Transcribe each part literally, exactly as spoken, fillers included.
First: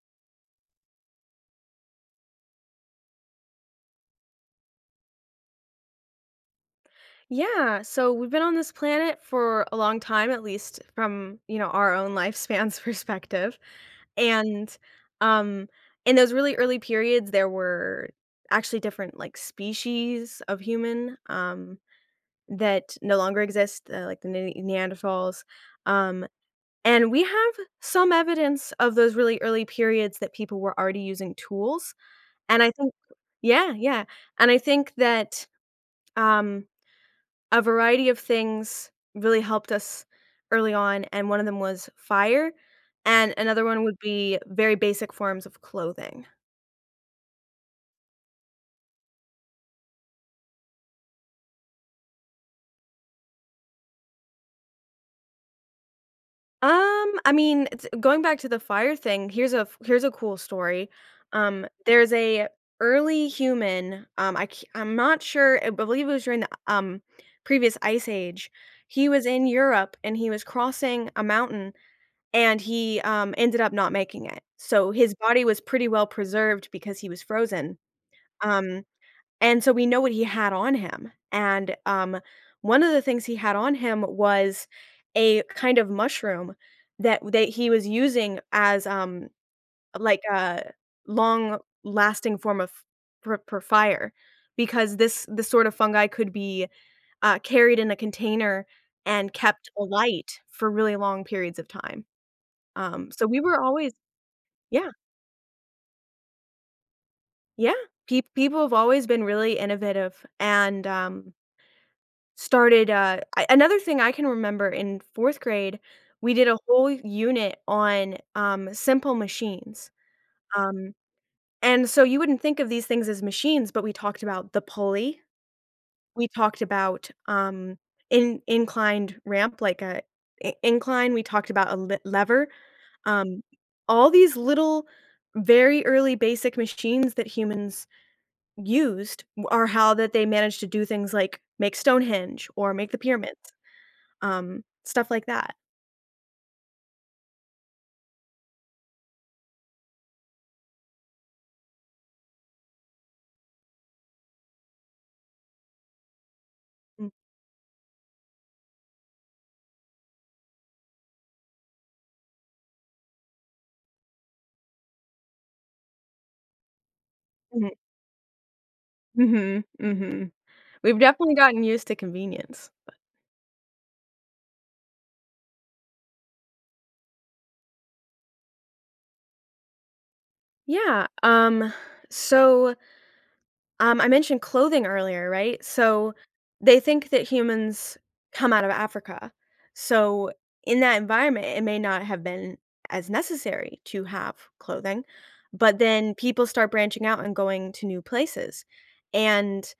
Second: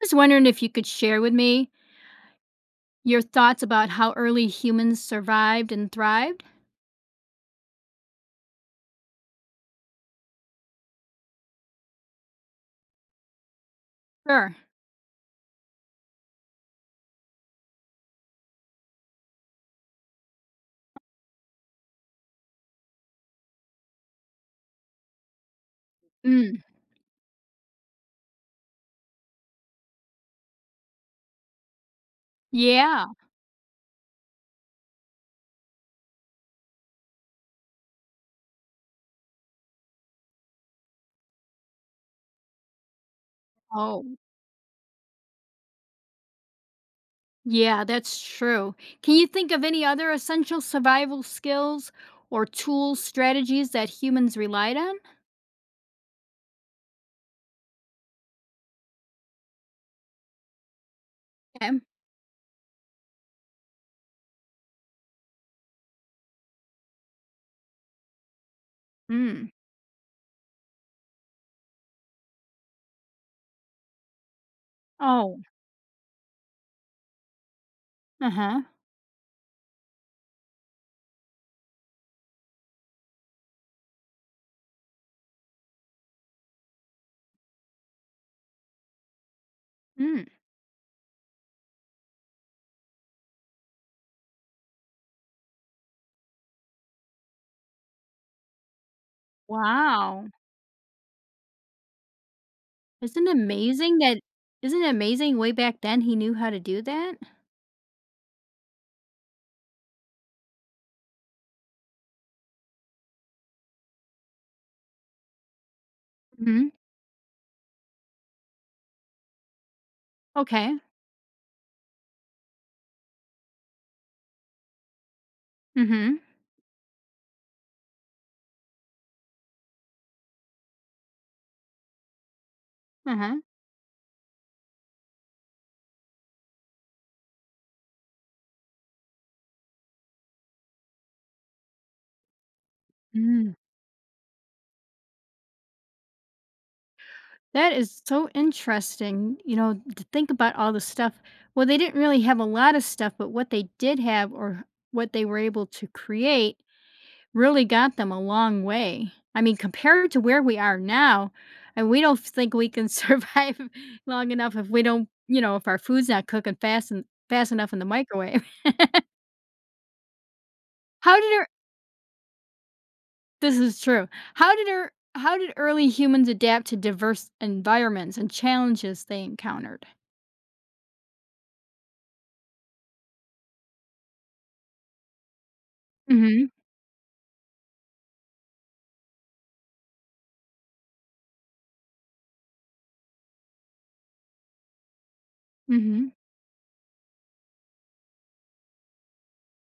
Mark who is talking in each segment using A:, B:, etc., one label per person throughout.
A: Was wondering if you could share with me your thoughts about how early humans survived and thrived?
B: Yeah, so we've been on this planet for a long time, at least from, you know, our own lifespan's perspective.
A: Sure.
B: And um in those really early periods there were actually different like species of human um that no longer exist, uh, like the Ne- Neanderthals. Um
A: Mm.
B: and we have some evidence of those really early periods that people were already using tools. And I think
A: Yeah.
B: yeah, yeah. And I think that um a variety of things really helped us early on, and one of them was fire, and another one would
A: Oh,
B: be very basic forms of clothing.
A: yeah, that's true. Can you think of any other essential survival skills or tools, strategies that humans relied on?
B: Um, I mean, it's going back to the fire thing, here's a f here's a cool story. Um,
A: Okay.
B: there's a early human, um, I c I'm not sure, I believe it was during the, um, previous ice age. He was in
A: Mm.
B: Europe, and he was crossing a mountain, and he, um, ended up not making it. So his
A: Oh,
B: body was pretty well preserved because he was frozen.
A: uh huh.
B: Um, and so we know what he had on him, and, um, one of the things he had on him was a kind of mushroom that that he was using as, um, like
A: Mm.
B: a long-lasting form of for for fire, because this this sort of fungi could be, uh, carried in a container and kept
A: Wow.
B: alight for really long periods of time. Um, so
A: Isn't it
B: we were always
A: amazing that? Isn't it
B: yeah,
A: amazing way back then he knew how to do that?
B: yeah. Peop people have always been really innovative and, um Started, uh I another thing I can remember in fourth grade, we did a
A: Mm-hmm.
B: whole unit on, um, simple machines,
A: Okay.
B: um, and so you wouldn't think of these things as machines, but we talked about the pulley,
A: Mm-hmm.
B: we talked about, um, in inclined ramp, like a I incline, we talked about a le lever,
A: Uh-huh.
B: um, all these little, very early basic machines that humans used w are how that they managed to do things like make Stonehenge or make the pyramids.
A: Mm.
B: Um, stuff like that.
A: That is so interesting, you know, to think about all the stuff. Well, they didn't really have a lot of stuff, but what they did have or what they were able to create
B: Mm,
A: really got them a long way. I mean, compared to where we are now, and we don't think we can survive long enough if we don't, you know, if our food's not cooking fast and fast
B: mhm,
A: enough in the microwave.
B: mhm, mhm. We've
A: How did
B: definitely
A: our
B: gotten used to convenience.
A: this is true. How did our how did early humans adapt to diverse environments and challenges they encountered?
B: Yeah, um, so, um, I mentioned clothing earlier, right? So,
A: Mm. Mhm.
B: they think that humans come out of Africa. So, in that environment, it may not have been as necessary to have clothing,
A: Mm.
B: but
A: Mhm.
B: then people start branching out and going to new places, and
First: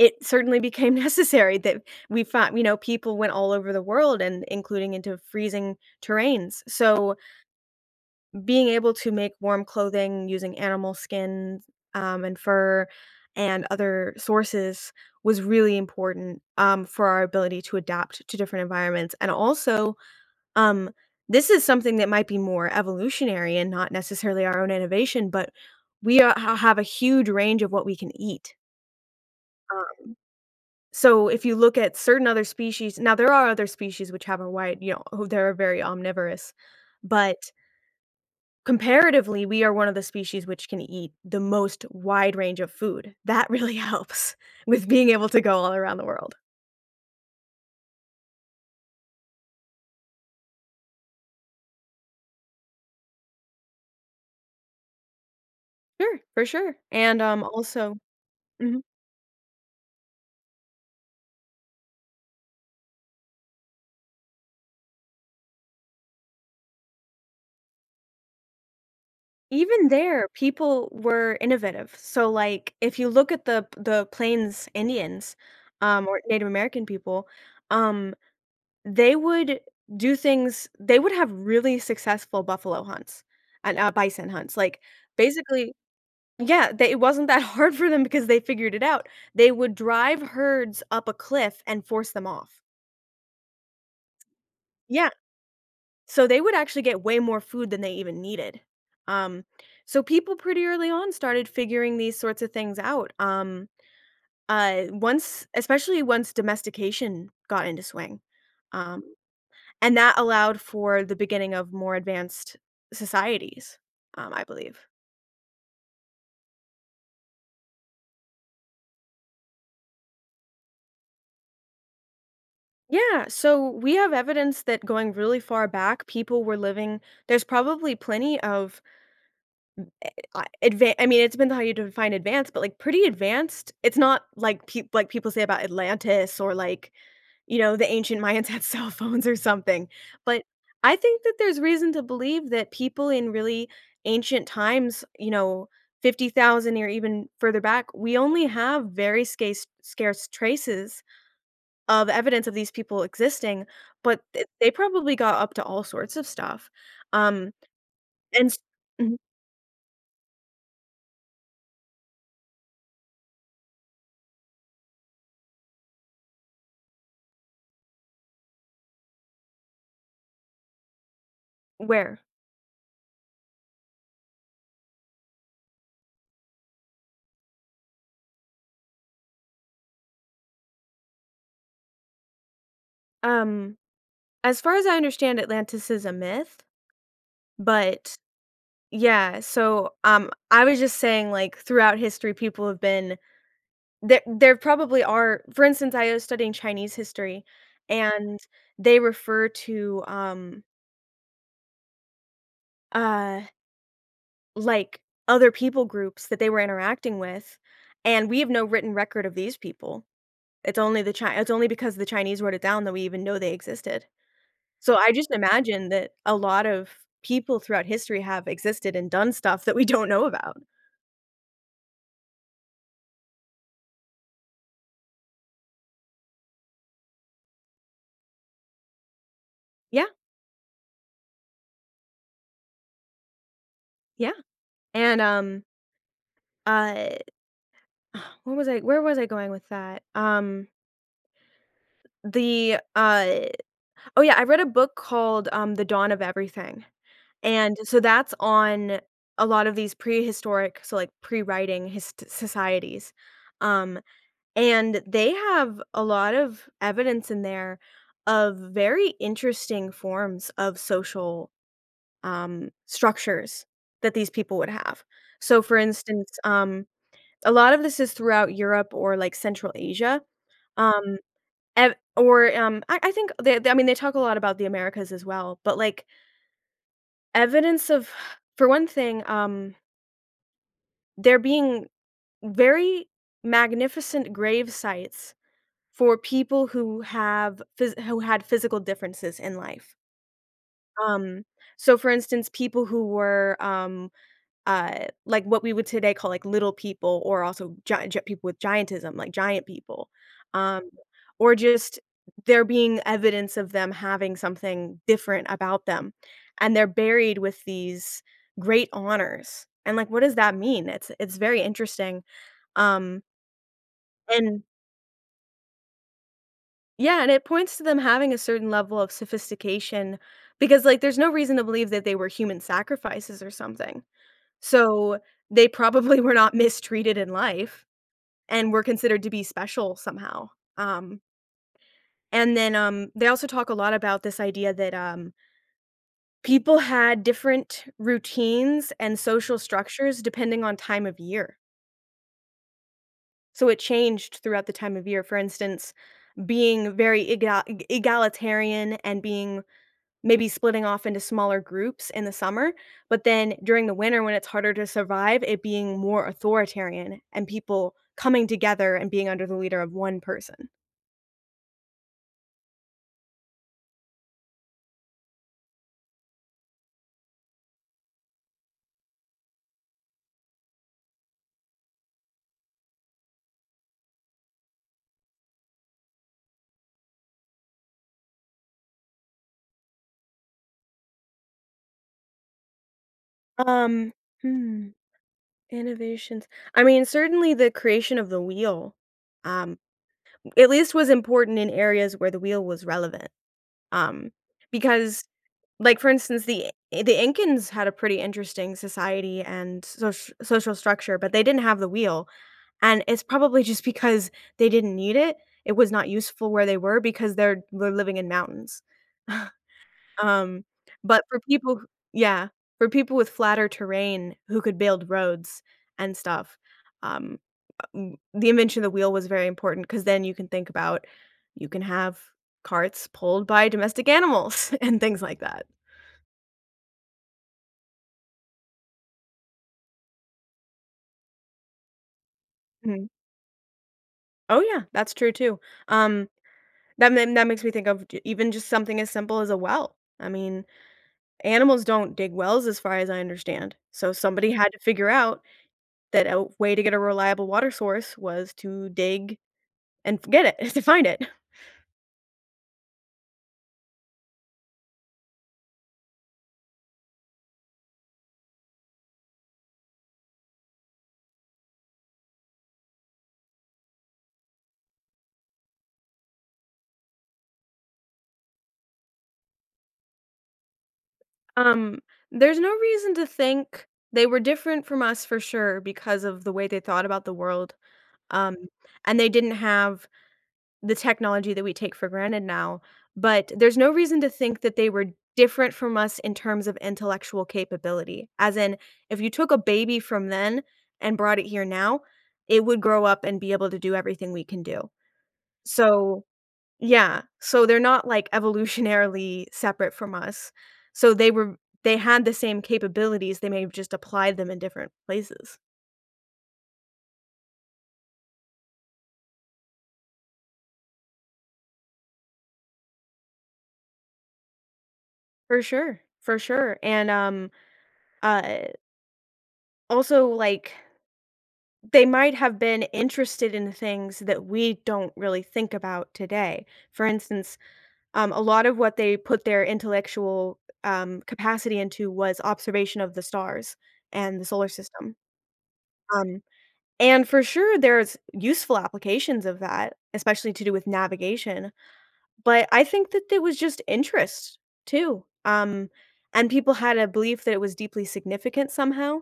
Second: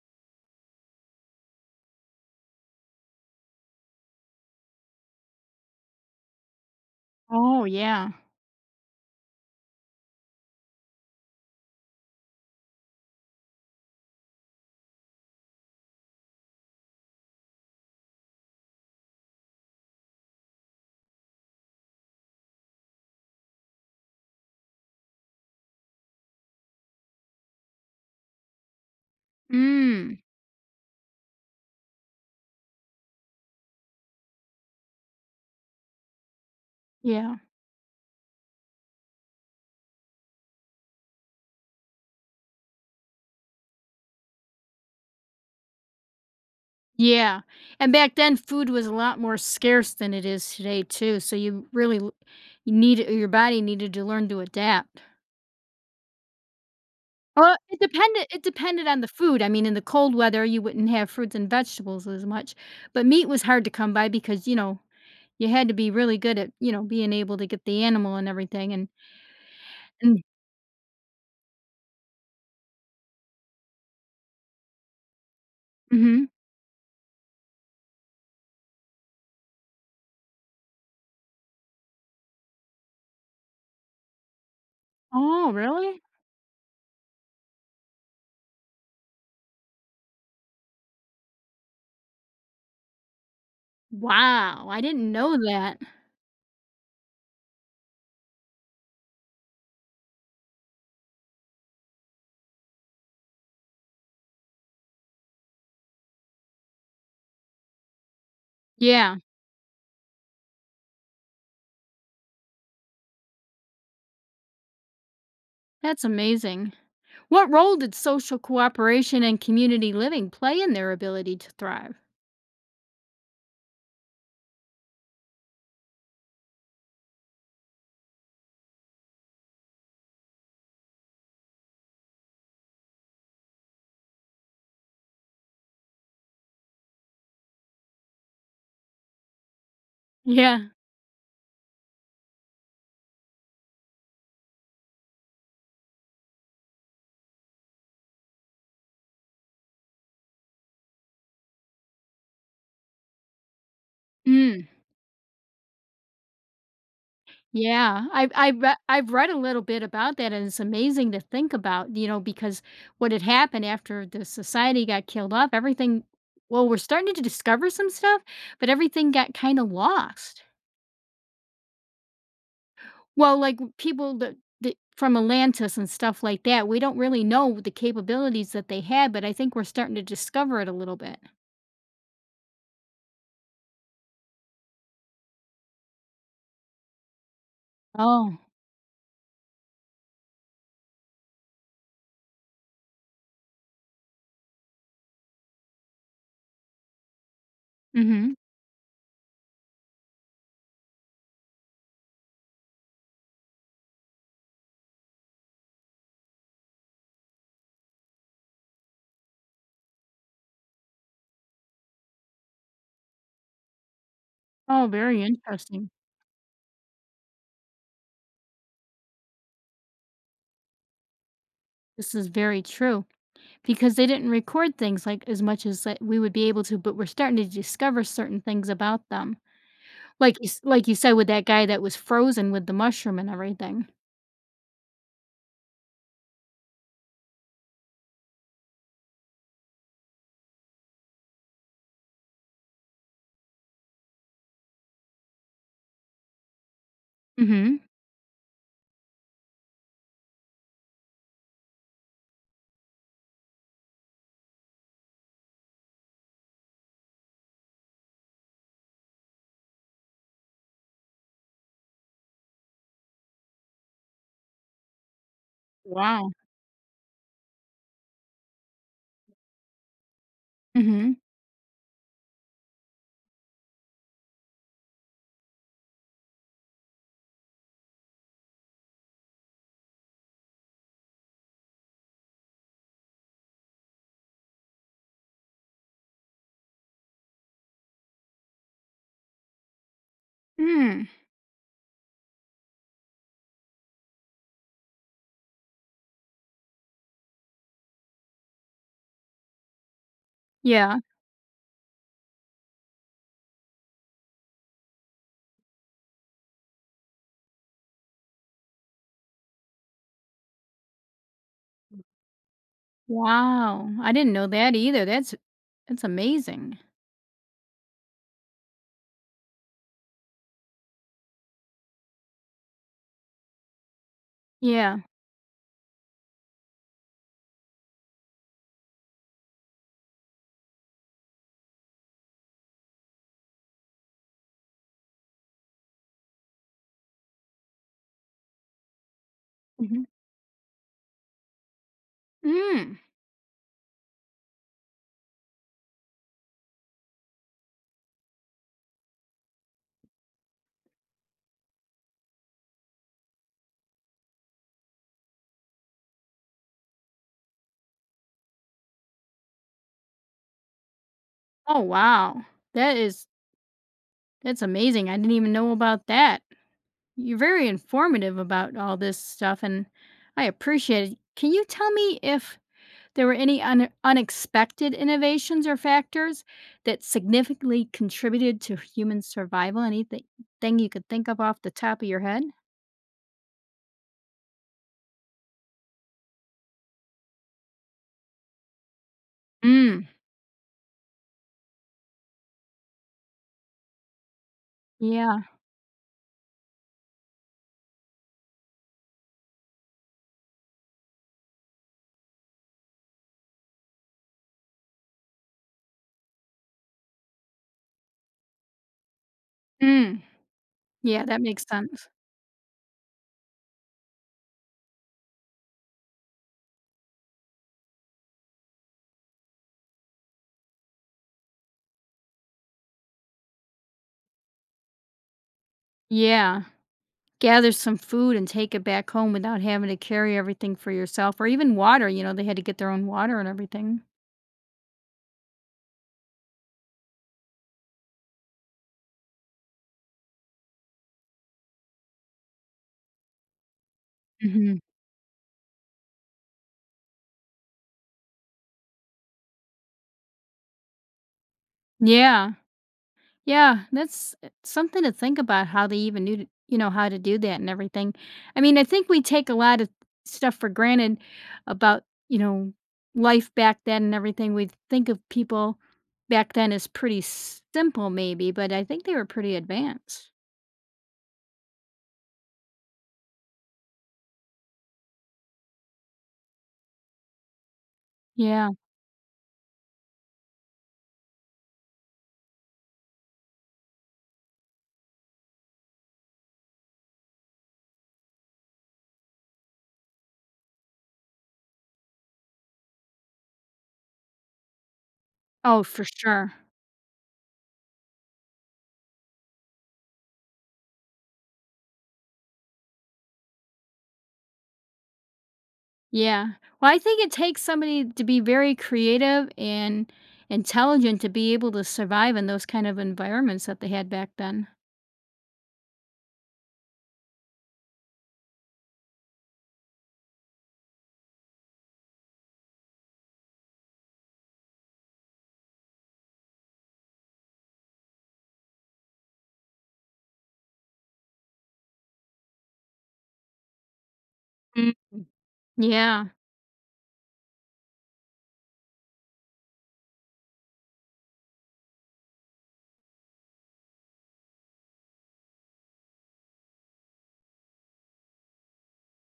B: it certainly became necessary that we found, you know, people went all over the world and including into freezing terrains. So,
A: Oh, yeah.
B: being able to make warm clothing using animal skin, um, and fur and other sources was really important, um, for our ability to adapt to different environments. And also, um, this is something that might be more evolutionary and not necessarily our own innovation, but we are ha have a huge range of what we can eat.
A: Mm,
B: So if you look at certain other species, now there are other species which have a wide, you know, who they're very omnivorous,
A: yeah.
B: but comparatively, we are one of the species which can eat the most wide range of food. That really helps with being able to go all around the world.
A: Yeah. And back then, food was a lot more scarce than it is today, too, so you really l you needed your body needed to learn to adapt.
B: Sure, for sure, and, um,
A: Well, it
B: also
A: depended it
B: mhm.
A: depended on the food. I mean, in the cold weather, you wouldn't have fruits and vegetables as much, but meat was hard to come by because, you know, you had to be really good at, you know, being able to get the animal and everything and
B: Even
A: and
B: there, people were innovative. So, like, if you look at the the Plains Indians, um, or
A: Mhm.
B: Native American people, um, they would do things, they would have really successful buffalo hunts and, uh, bison hunts, like,
A: Oh,
B: basically
A: really?
B: yeah, they, it wasn't that hard for them because they figured it out. They would drive herds up a cliff and force them off.
A: Wow, I didn't
B: Yeah,
A: know that.
B: so they would actually get way more food than they even needed. Um, so people pretty early on started figuring these sorts of things out, um, uh, once especially once domestication got into swing, um
A: Yeah,
B: and that allowed for the beginning of more advanced societies, um, I believe.
A: that's amazing. What role did social cooperation and community living play in their ability to thrive?
B: Yeah, so we have evidence that going really far back, people were living, there's probably plenty of, uh, advan I mean, it depends how you define advanced, but, like, pretty advanced. It's not like peop like people say about Atlantis or, like, you know, the ancient Mayans had cell phones or something, but
A: Yeah.
B: I think that there's reason to believe that people in really ancient times, you know, fifty thousand or even further back, we only have very scarce scarce traces of evidence of these people existing, but th
A: Mm,
B: they probably got up to all sorts of stuff. Um,
A: yeah. I've
B: and s
A: I've re- I've
B: Mhm.
A: read a little bit about that, and it's amazing to think about. You know, because what had happened after the society got killed off, everything. Well, we're starting to discover some stuff, but everything got kind of lost.
B: Where?
A: Well, like w- people that, that from Atlantis and stuff like that, we don't really know the capabilities that they had, but I think we're starting to discover it a little bit.
B: Um, as far as I understand, Atlantis is a myth, but
A: Oh.
B: yeah, so, um, I was just saying, like, throughout history, people have been, there there probably are, for instance, I was studying Chinese history,
A: Mm-hmm.
B: and they refer to, um, uh, like, other people groups that they were interacting with, and we have no written record of these people. It's only the Chi it's only because the Chinese wrote it down that we even know they existed.
A: Oh,
B: So I
A: very
B: just imagine
A: interesting.
B: that a lot of people throughout history have existed and done stuff that we don't know about.
A: This is very true because they didn't record things like as much as like, we would be able to, but we're starting to discover certain things about them.
B: Yeah,
A: Like you, s- like you said with that guy that was frozen with the mushroom and everything.
B: yeah, and, um Uh, what was I where was I going with that? Um, the, uh oh, yeah, I read a book called, um, The Dawn of Everything, and
A: Mhm.
B: so that's on a lot of these prehistoric, so, like, pre-writing his societies, um, and they have a lot of evidence in there of very interesting forms of social, um, structures that these people would have. So, for instance,
A: Wow.
B: um a lot of this is throughout Europe or, like, Central Asia,
A: Mhm.
B: um, ev or, um, I I think they they- I mean, they talk a lot about the Americas as well, but, like, evidence of, for one thing, um, there being very magnificent grave sites for people who have phys who had physical differences in life.
A: Mm.
B: Um, so, for instance, people who were, um, uh, like what we would today call like little people, or also giant, people with giantism, like giant people, um,
A: Yeah.
B: or just there being evidence of them having something different about them. And they're buried with these great honors. And like, what does that mean? It's it's very interesting. Um,
A: Wow. I didn't know
B: and
A: that either. That's that's amazing.
B: Yeah, and it points to them having a certain level of sophistication because, like, there's no reason to believe that they were human sacrifices or something.
A: Yeah.
B: So they probably were not mistreated in life and were considered to be special somehow. Um, and then, um, they also talk a lot about this idea that, um, people had different routines and social
A: Mhm.
B: structures depending on time of year.
A: Mm.
B: So it changed throughout the time of year. For instance, being very egal- e- egalitarian and being maybe splitting off into smaller groups in the summer, but then during the winter when it's harder to survive, it being more authoritarian and people coming together and being under the leader of one person.
A: Oh, wow. That is that's amazing. I didn't even know about that. You're very informative about all this stuff, and I appreciate it. Can you tell me if there were any un- unexpected innovations or factors that significantly contributed to human survival? Anything thing you could think of off the top of your head?
B: Um, hmm. Innovations. I mean, certainly the creation of the wheel, um,
A: Mm.
B: at least was important in areas where the wheel was relevant. Um, because,
A: Yeah.
B: like for instance, the eh, the Incans had a pretty interesting society and social social structure, but they didn't have the wheel, and it's probably just because they didn't need it. It was not useful where they were because they're they're living in mountains.
A: Mm.
B: Um,
A: Yeah,
B: but for
A: that makes
B: people who,
A: sense.
B: yeah, for people with flatter terrain who could build roads and stuff, um, uh, mm, the invention of the wheel was very important because then you can think about, you can have carts pulled by domestic animals and things like that.
A: Yeah. Gather some food and take it back home without having to carry everything for yourself or even water. You know, they had to get their own
B: Mhm.
A: water and everything.
B: Oh, yeah, that's true too. Um, that ma that makes me think of j even just something as simple as a well. I mean, animals don't dig wells as far as I understand, so somebody had
A: Hmm.
B: to figure out that a way to get a reliable water source was to dig and get it to find it.
A: Yeah. Yeah, that's uh, something to think about how they even knew, to, you know, how to do that and everything. I mean, I think we take a lot of stuff for granted about, you know, life back then and everything. We think of people back then as pretty simple, maybe, but I think they were pretty advanced.
B: Um, there's no reason to think they were different from us for sure because of the way they thought about the world, um,
A: Yeah.
B: and they didn't have the technology that we take for granted now, but there's no reason to think that they were different from us in terms of intellectual capability, as in, if you took a baby from then and brought it here now, it would grow up and be able to do everything we can do.
A: Oh, for
B: So
A: sure.
B: yeah, so they're not, like, evolutionarily separate from us. So they were, they had the same capabilities, they may have just applied them in different places.
A: Yeah. Well, I think it takes somebody to be very creative and intelligent to be able to survive in those kind of environments that they had back then.
B: For sure, for sure, and, um, uh, also, like, they might have been interested in things that we don't really think about today. For instance, um, a lot of what they put their intellectual, um, capacity into was observation of the stars and the solar
A: Mm.
B: system,
A: Yeah.
B: um and for sure, there's useful applications of that, especially to do with navigation, but I think that it was just interest too, um, and people had a belief that it was deeply significant somehow,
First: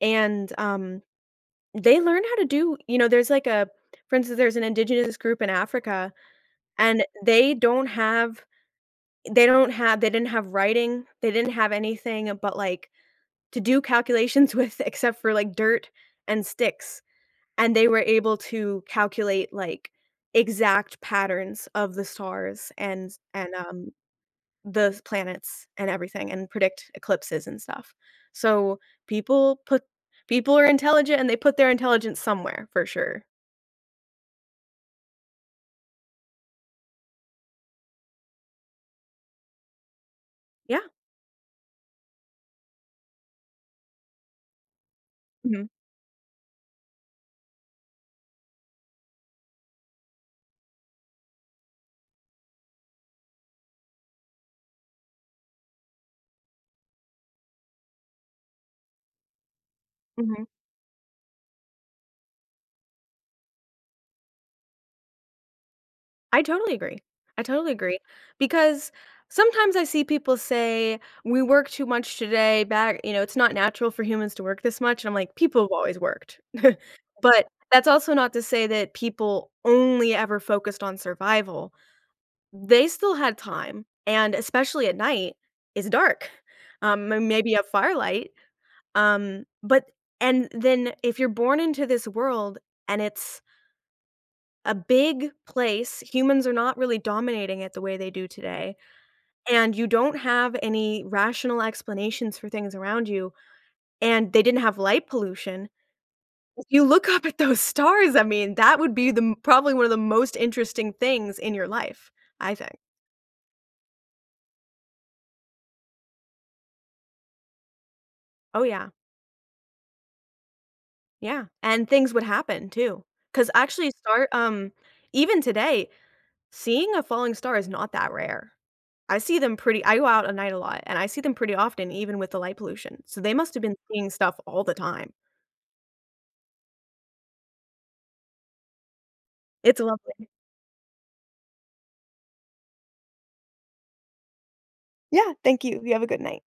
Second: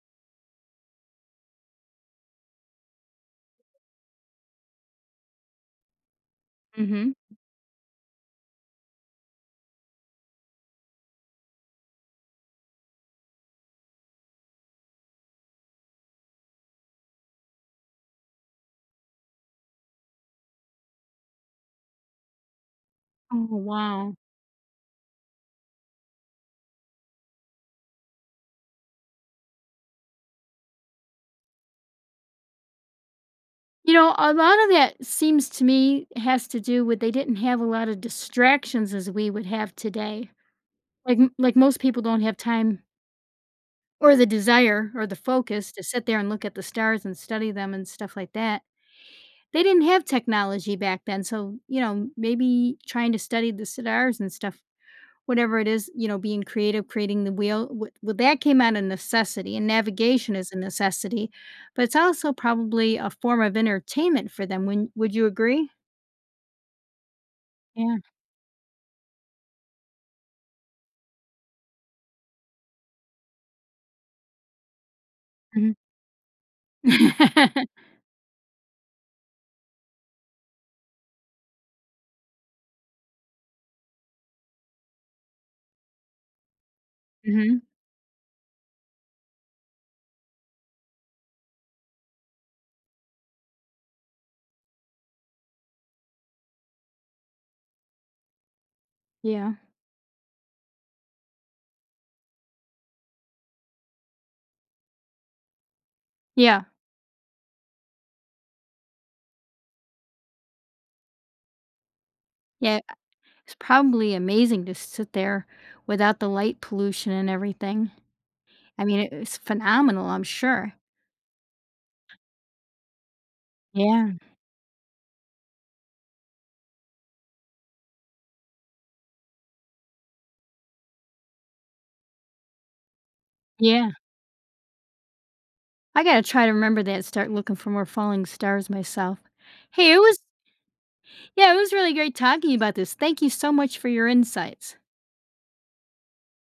B: and, um, they learn how to do, you know, there's like a, for instance, there's an indigenous group in Africa, and
A: Hmm.
B: they don't have, they don't have they didn't have writing, they didn't have anything but, like, to do calculations with except for, like, dirt and sticks. And they were able to calculate, like, exact patterns of the stars and
A: Oh,
B: and, um,
A: wow.
B: the s planets and everything and predict eclipses and stuff. So, people put, people are intelligent and they put their intelligence somewhere for sure.
A: You know, a lot of that seems to me has to do with they didn't have a lot of distractions as we would have today.
B: Yeah.
A: Like m like most people don't have time or the desire or the
B: Mhm.
A: focus to sit there and look at the stars and study them and stuff like that. They didn't have technology back then, so, you know, maybe trying to study the stars and stuff. Whatever it is, you know, being creative, creating the wheel, w well, that came out of necessity, and navigation
B: Mhm.
A: is a necessity, but it's also probably a form of entertainment for them. When would you agree?
B: I totally agree. I totally
A: Yeah,
B: agree because sometimes I see people say, "We work too much today." Back, you know, it's not natural for humans to work this much. And I'm like, people have
A: mhm.
B: always worked. But
A: Mhm,
B: that's also not to say that people only ever focused on survival. They still had time, and especially at night, it's dark. Um, m- maybe a firelight. Um, but And then if you're born into this world and it's a big place, humans are not really dominating it the way they do today,
A: yeah,
B: and you don't have any rational explanations for things around you, and they didn't have light pollution.
A: yeah,
B: If you look up at those stars, I mean, that would be the m probably one of the most interesting things in your life, I think.
A: yeah, it's probably amazing to sit there without the light pollution and everything.
B: Oh,
A: I
B: yeah.
A: mean, it it's phenomenal, I'm sure.
B: Yeah, and things would happen too, because actually
A: Yeah,
B: start um, even today, seeing a falling star is not that rare. I see them pretty, I go out at night a lot, and I see them pretty often even with the light pollution, so they must have been
A: yeah.
B: seeing stuff all the time.
A: I gotta try to remember that, start looking for more falling stars myself.
B: It's
A: Hey, it was
B: lovely.
A: Yeah, it was really great talking about this. Thank you so much for your insights.
B: Yeah, thank you. You have a good night.